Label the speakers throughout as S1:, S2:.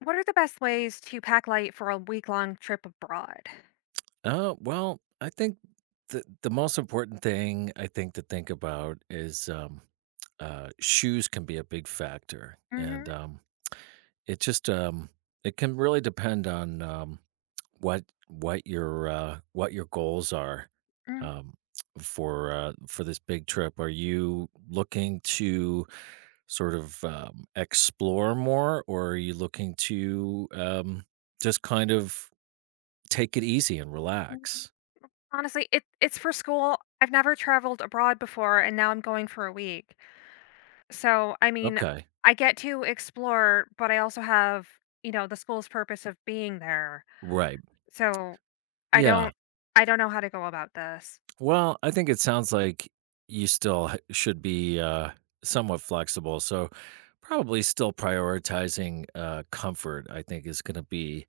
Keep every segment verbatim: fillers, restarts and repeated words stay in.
S1: What are the best ways to pack light for a week-long trip abroad?
S2: Uh, well, I think the the most important thing I think to think about is, um, uh, shoes can be a big factor, and
S1: Mhm,
S2: um, it just um, it can really depend on um, what what your uh, what your goals are
S1: mhm,
S2: um, for uh, for this big trip. Are you looking to sort of um, explore more, or are you looking to um, just kind of take it easy and
S1: mhm.
S2: relax?
S1: Honestly, it it's for school. I've never traveled abroad before, and now I'm going for a week. So, I mean,
S2: Okay.
S1: I get to explore, but I also have, you know, the school's purpose of being there.
S2: Right.
S1: So, I
S2: Yeah.
S1: don't I don't know how to go about this.
S2: Well, I think it sounds like you still h- should be uh, somewhat flexible. So, probably still prioritizing uh, comfort, I think, is going to be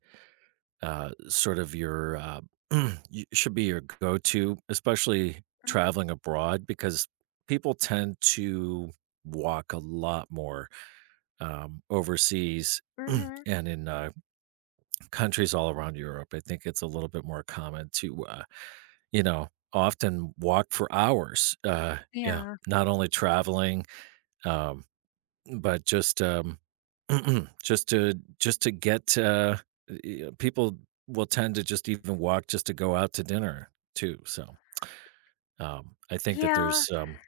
S2: uh, sort of your, uh, y- should be your go to, especially
S1: Mm,
S2: traveling abroad, because people tend to walk a lot more um, overseas
S1: mhm,
S2: and in uh, countries all around Europe. I think it's a little bit more common to, uh, you know, often walk for hours. Uh, yeah,
S1: yeah.
S2: not only traveling, um, but just um, just to just to get uh, y- uh, people will tend to just even walk just to go out to dinner too. So um, I think that
S1: Yeah,
S2: there's um,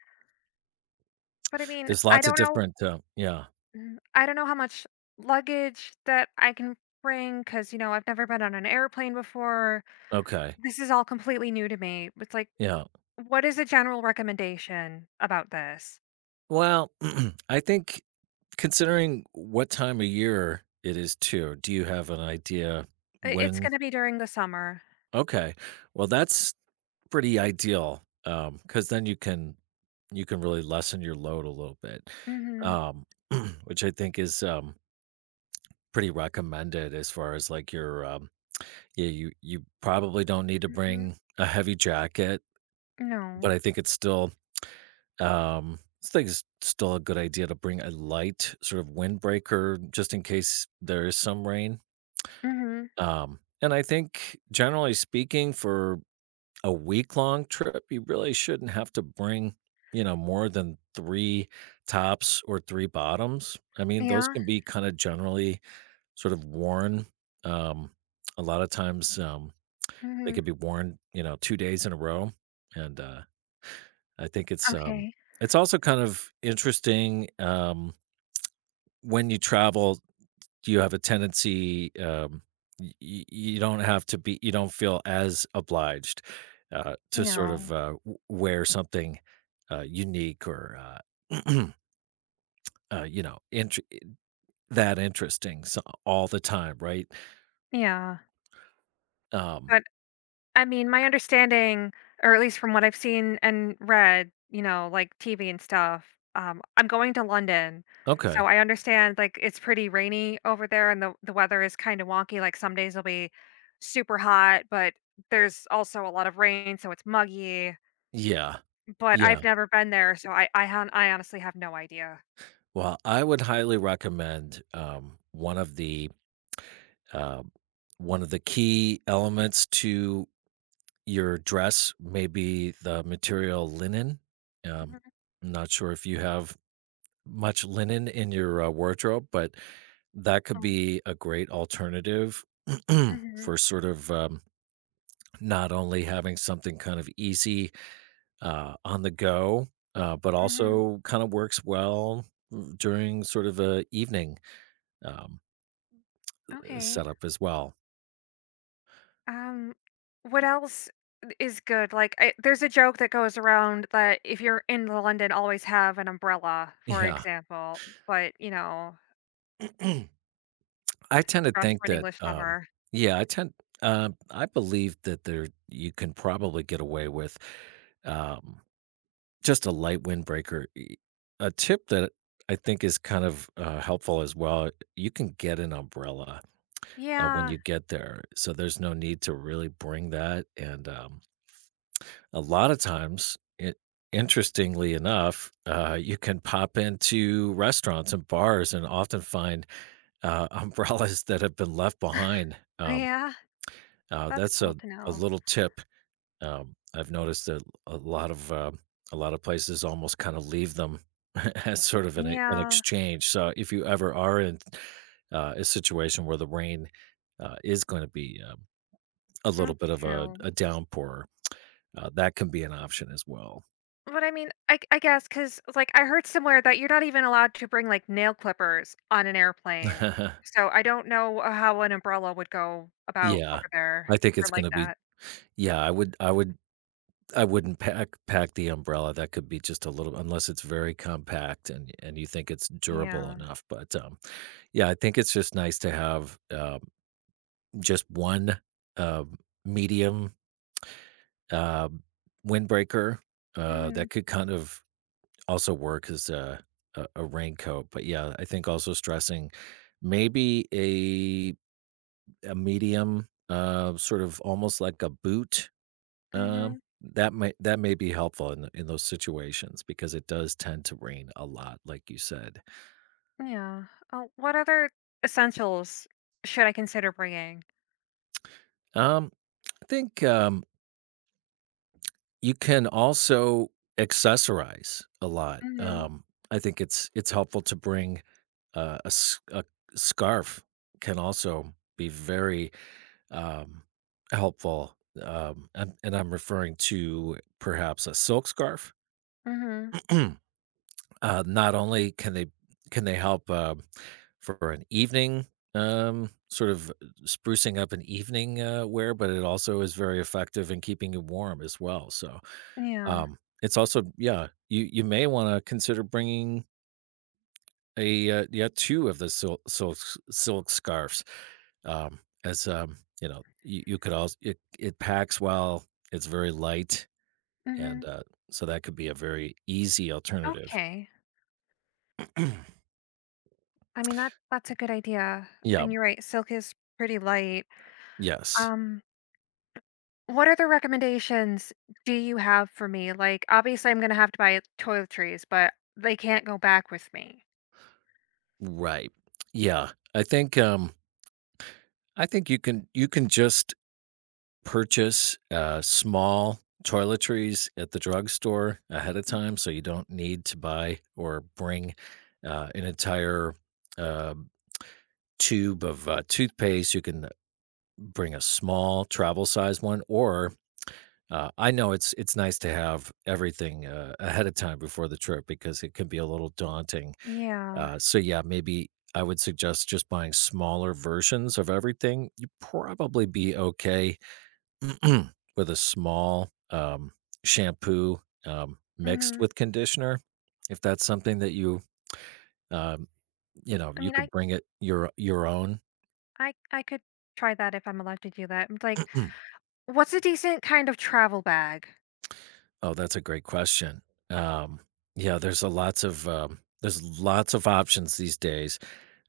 S1: but I mean,
S2: there's
S1: I
S2: lots of
S1: don't know.
S2: different. Uh, yeah.
S1: Mm, I don't know how much luggage that I can bring because, you know, I've never been on an airplane before.
S2: Okay.
S1: This is all completely new to me. It's like,
S2: Yeah.
S1: what is a general recommendation about this?
S2: Well, I think, considering what time of year it is too, do you have an idea
S1: I- It's
S2: when?
S1: going to be during the summer.
S2: Okay. Well, that's pretty ideal, um because then you can you can really lessen your load a little bit,
S1: Mm hmm.
S2: um, which I think is, um, pretty recommended as far as, like, your, um yeah, you you probably don't need to
S1: Mm hmm.
S2: bring a heavy jacket, but
S1: No.
S2: I think it's still, um I think it's still a good idea to bring a light sort of windbreaker just in case there is some rain,
S1: Mm
S2: um, and I think, generally speaking, for a week long trip, you really shouldn't have to bring, you know, more than three tops or three bottoms. I
S1: hmm.
S2: mean, those
S1: Yeah.
S2: can be kind of generally sort of worn. Um, a lot of times, um,
S1: Mm
S2: they
S1: hmm.
S2: could be worn, you know, two days in a row. And uh, I think it's um,
S1: Okay.
S2: it's also kind of interesting, um, when you travel, do you have a tendency? um, y y you don't have to be you don't feel as obliged, uh, to sort of,
S1: No.
S2: uh, w wear something, uh, unique, or, uh, uh, you know, int that interesting so all the time, right?
S1: Yeah.
S2: Um,
S1: But I mean, my understanding, or at least from what I've seen and read, you know, like T V and stuff, um, I'm going to London. So
S2: okay.
S1: I understand like it's pretty rainy over there and the, the weather is kind of wonky. Like some days it'll be super hot, but there's also a lot of rain, so it's muggy.
S2: Yeah.
S1: But
S2: Yeah.
S1: I've never been there, so I I, hon- I honestly have no idea.
S2: Well, I would highly recommend, um, one of the, um, one of the key elements to your dress, maybe the material linen. Um,
S1: Mhm.
S2: I'm not sure if you have much linen in your, uh, wardrobe, but that could
S1: Oh,
S2: be a great alternative.
S1: mhm,
S2: For sort of, um, not only having something kind of easy, uh, on the go, uh, but
S1: mhm.
S2: also kind of works well during sort of a evening, um,
S1: Okay.
S2: setup as well.
S1: Um, what else is good? Like, I, there's a joke that goes around that if you're in London, always have an umbrella, for
S2: Yeah.
S1: example. But you know,
S2: I tend to
S1: dress
S2: think
S1: for an
S2: that,
S1: English
S2: um,
S1: summer.
S2: yeah, I tend, uh, I believe that there you can probably get away with, um, just a light windbreaker. E- A tip that I think is kind of, uh, helpful as well. You can get an umbrella, uh, when
S1: Yeah,
S2: you get there, so there's no need to really bring that. And, um, a lot of times, it, interestingly enough, uh, you can pop into restaurants and bars and often find, uh, umbrellas that have been left behind. Um,
S1: yeah,
S2: Uh,
S1: that's
S2: that's a,
S1: cool to
S2: a
S1: know.
S2: little tip. Um, I've noticed that a lot of uh, a lot of places almost kind of leave them as sort of, an, e- an
S1: Yeah,
S2: exchange. So if you ever are in, uh, a situation where the rain, uh, is going to be, um, a little
S1: that's
S2: bit of a,
S1: true.
S2: a downpour, uh, that can be an option as well.
S1: But I mean, I, I guess because like I heard somewhere that you're not even allowed to bring like nail clippers on an airplane. So I don't know how an umbrella would go about
S2: Yeah,
S1: over there
S2: I think
S1: or
S2: it's going
S1: like
S2: to be.
S1: that.
S2: Yeah, I would. I would. I wouldn't pack pack the umbrella. That could be just a little, unless it's very compact, and and you think it's durable
S1: Yeah.
S2: enough. But um, Yeah, I think it's just nice to have, um, just one, um, medium, um, windbreaker, uh,
S1: Mm-hmm.
S2: that could kind of also work as a a a raincoat, but, yeah, I think also stressing maybe a a medium, uh, sort of almost like a boot,
S1: Hmm.
S2: um, that might that may be helpful in in those situations because it does tend to rain a lot, like you said.
S1: Yeah. Oh, what other essentials should I consider bringing?
S2: Um, I think, um you can also accessorize a lot.
S1: Mhm.
S2: Um, I think it's it's helpful to bring, uh, a, s- a scarf can also be very, um, helpful. Um, and, and I'm referring to perhaps a silk scarf.
S1: Mhm.
S2: Uh, not only can they can they help, uh, for an evening, um, sort of sprucing up an evening, uh, wear, but it also is very effective in keeping you warm as well. So
S1: Yeah.
S2: um, it's also, yeah, you you may wanna consider bringing a, uh, yeah, two of the silk silks silk scarves, um, as, um, you know, you you could also it it packs well, it's very light, and,
S1: Mhm.
S2: uh, so that could be a very easy alternative.
S1: Okay. I mean that that's a good idea.
S2: Yeah,
S1: And you're right, silk is pretty light.
S2: yes,
S1: Um what other recommendations do you have for me? Like obviously I'm going to have to buy toiletries, but they can't go back with me.
S2: right. Yeah, I think, um, I think you can you can just purchase, uh, small toiletries at the drugstore ahead of time, so you don't need to buy or bring, uh, an entire, uh, tube of, uh, toothpaste. You can bring a small travel size one, or, uh, I know it's it's nice to have everything, uh, ahead of time before the trip because it can be a little daunting.
S1: Yeah.
S2: Uh, so yeah, maybe I would suggest just buying smaller versions of everything. You probably be okay. With a small, um, shampoo, um, mixed
S1: Mhm.
S2: with conditioner, if that's something that you, um, you know,
S1: I
S2: you
S1: mean I
S2: could bring it your your own.
S1: I I could try that if I'm allowed to do that. Like what's a decent kind of travel bag?
S2: Oh, that's a great question. Um, yeah, there's a lots of, um, there's lots of options these days.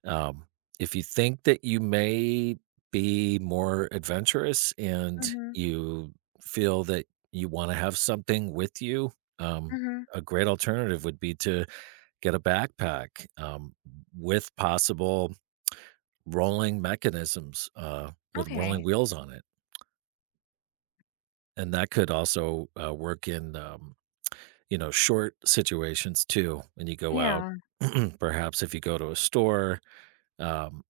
S2: Um, if you think that you may be more adventurous and
S1: Mhm.
S2: you feel that you wanna have something with you, um,
S1: Mhm.
S2: a great alternative would be to get a backpack, um, with possible rolling mechanisms, uh, with rolling
S1: Okay.
S2: wheels on it, and that could also, uh, work in, um, you know, short situations too. When you go out,
S1: Yeah.
S2: perhaps if you go to a store, um,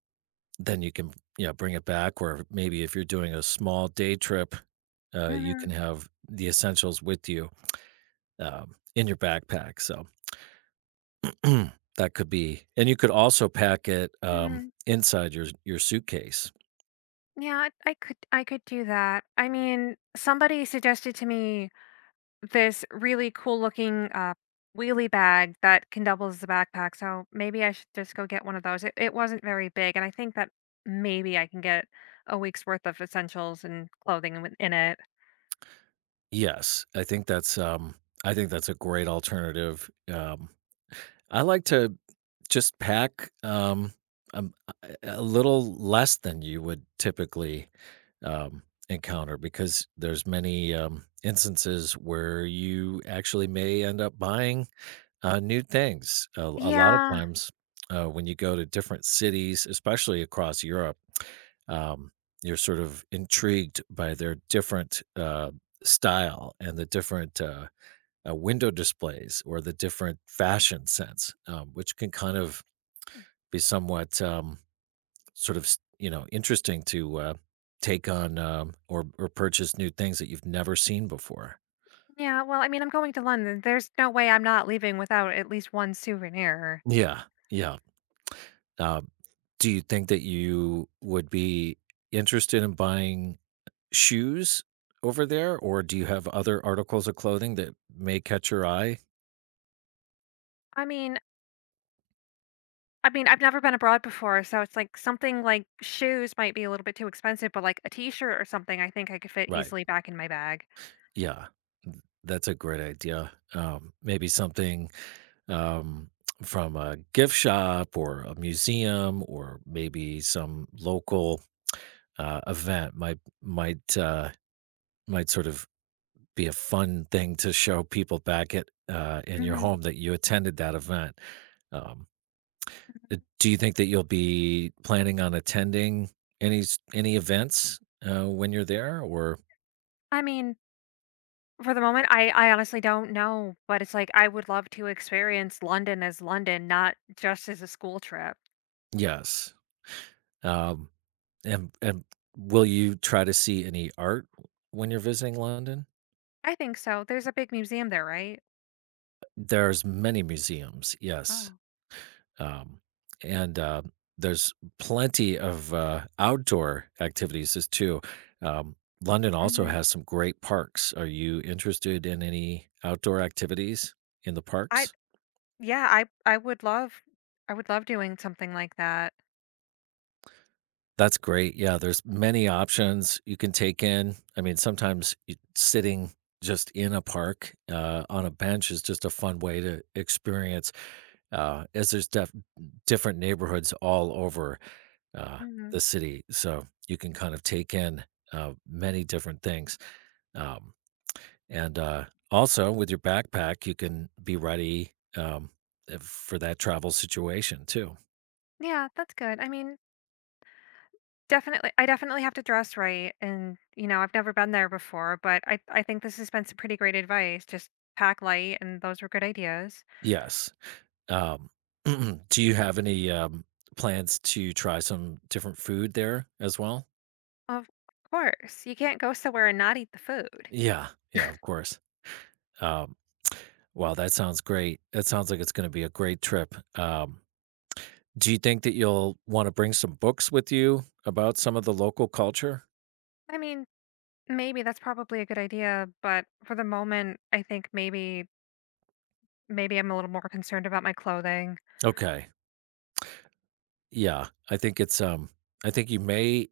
S2: then you can, you know, bring it back, or maybe if you're doing a small day trip, uh, you
S1: Mhm.
S2: can have the essentials with you, um, in your backpack. So that could be, and you could also pack it, um,
S1: Mhm.
S2: inside your your suitcase.
S1: Yeah, I I could I could do that. I mean, somebody suggested to me this really cool looking uh wheelie bag that can double as a backpack, so maybe I should just go get one of those. It it wasn't very big, and I think that maybe I can get a week's worth of essentials and clothing with- in it.
S2: Yes, I think that's, um I think that's a great alternative, um, I like to just pack, um, um, a a little less than you would typically, um, encounter because there's many, um, instances where you actually may end up buying, uh, new things. A a lot of
S1: Yeah.
S2: times, uh, when you go to different cities, especially across Europe, um, you're sort of intrigued by their different, uh, style and the different, uh, uh, window displays or the different fashion sense, um, which can kind of be somewhat, um, sort of, s you know, interesting to, uh, take on, um, or or purchase new things that you've never seen before.
S1: Yeah, well, I mean, I'm going to London. There's no way I'm not leaving without at least one souvenir.
S2: Yeah, yeah. Um, do you think that you would be interested in buying shoes over there, or do you have other articles of clothing that may catch your eye?
S1: I mean, I mean, I've never been abroad before, so it's like something like shoes might be a little bit too expensive, but like a t-shirt or something, I think I could fit
S2: Right.
S1: easily back in my bag.
S2: Yeah. Th- That's a great idea. Um, maybe something, um, from a gift shop or a museum, or maybe some local, uh, event might might uh, might sort of be a fun thing to show people back, at uh, in your
S1: Mhm.
S2: home that you attended that event. Um, uh, do you think that you'll be planning on attending any s- any events, uh, when you're there, or
S1: I mean, for the moment, I I honestly don't know, but it's like I would love to experience London as London, not just as a school trip.
S2: yes? Um, and and will you try to see any art when you're visiting London?
S1: I think so. There's a big museum there, right?
S2: There's many museums. Yes.
S1: Oh.
S2: Um, and uh, There's plenty of, uh, outdoor activities as too. Um, London also
S1: Mhm.
S2: has some great parks. Are you interested in any outdoor activities in the
S1: I
S2: parks?
S1: yeah, I I would love I would love doing something like that.
S2: That's great. Yeah, there's many options you can take in. I mean, sometimes you, sitting just in a park, uh, on a bench is just a fun way to experience, uh, as there's, def- different neighborhoods all over, uh,
S1: Mhm.
S2: the city. So you can kind of take in, uh, many different things. Um, and uh, Also with your backpack, you can be ready, um, if- for that travel situation too.
S1: Yeah, that's good. I mean, Definitely I definitely have to dress right and, you know, I've never been there before, but I I think this has been some pretty great advice. Just pack light and those were good ideas.
S2: Yes. Um, do you have any, um, plans to try some different food there as well?
S1: Of course. You can't go somewhere and not eat the food.
S2: Yeah. Yeah, of course. Um, wow, that sounds great. That sounds like it's going to be a great trip. Um, do you think that you'll want to bring some books with you about some of the local culture?
S1: I mean, maybe that's probably a good idea, but for the moment, I think maybe maybe I'm a little more concerned about my clothing.
S2: Okay. Yeah. I think it's um I think you may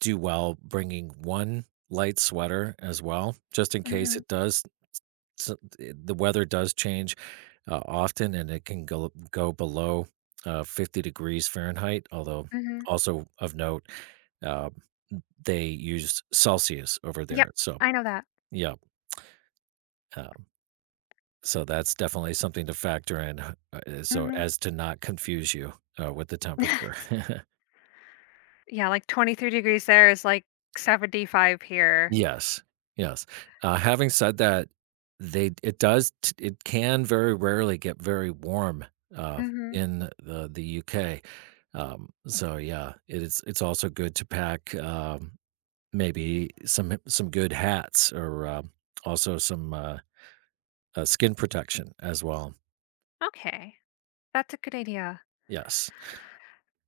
S2: do well bringing one light sweater as well, just in case
S1: Mhm,
S2: it does, so- it- the weather does change, uh, often, and it can go go below, uh, fifty degrees Fahrenheit, although
S1: mhm.
S2: also of note, uh, they use Celsius over
S1: Yep,
S2: there, so
S1: I know that.
S2: yeah, um, so that's definitely something to factor in, uh, so
S1: Mhm.
S2: as to not confuse you, uh, with the temperature.
S1: Yeah, like twenty-three degrees there is like seventy-five here.
S2: Yes, yes. Uh, having said that, they it does t it can very rarely get very warm, uh,
S1: Mhm.
S2: in the the U K. Um, so yeah, it is it's also good to pack, um, maybe some some good hats, or, um, also some, uh, uh, skin protection as well.
S1: Okay. That's a good idea.
S2: Yes.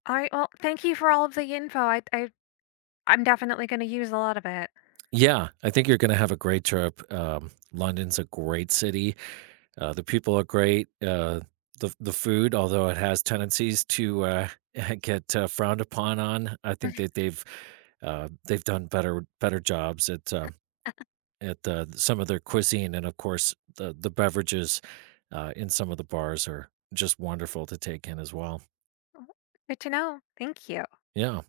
S1: All right. Well, thank you for all of the info. I, I I'm definitely going to use a lot of it.
S2: Yeah, I think you're gonna have a great trip. um, London's a great city. Uh, the people are great. Uh, the the food, although it has tendencies to, uh, get, uh, frowned upon on, I think that they've uh, they've done better better jobs at uh, at uh, some of their cuisine, and of course the the beverages, uh, in some of the bars are just wonderful to take in as well.
S1: Good to know. Thank you.
S2: Yeah.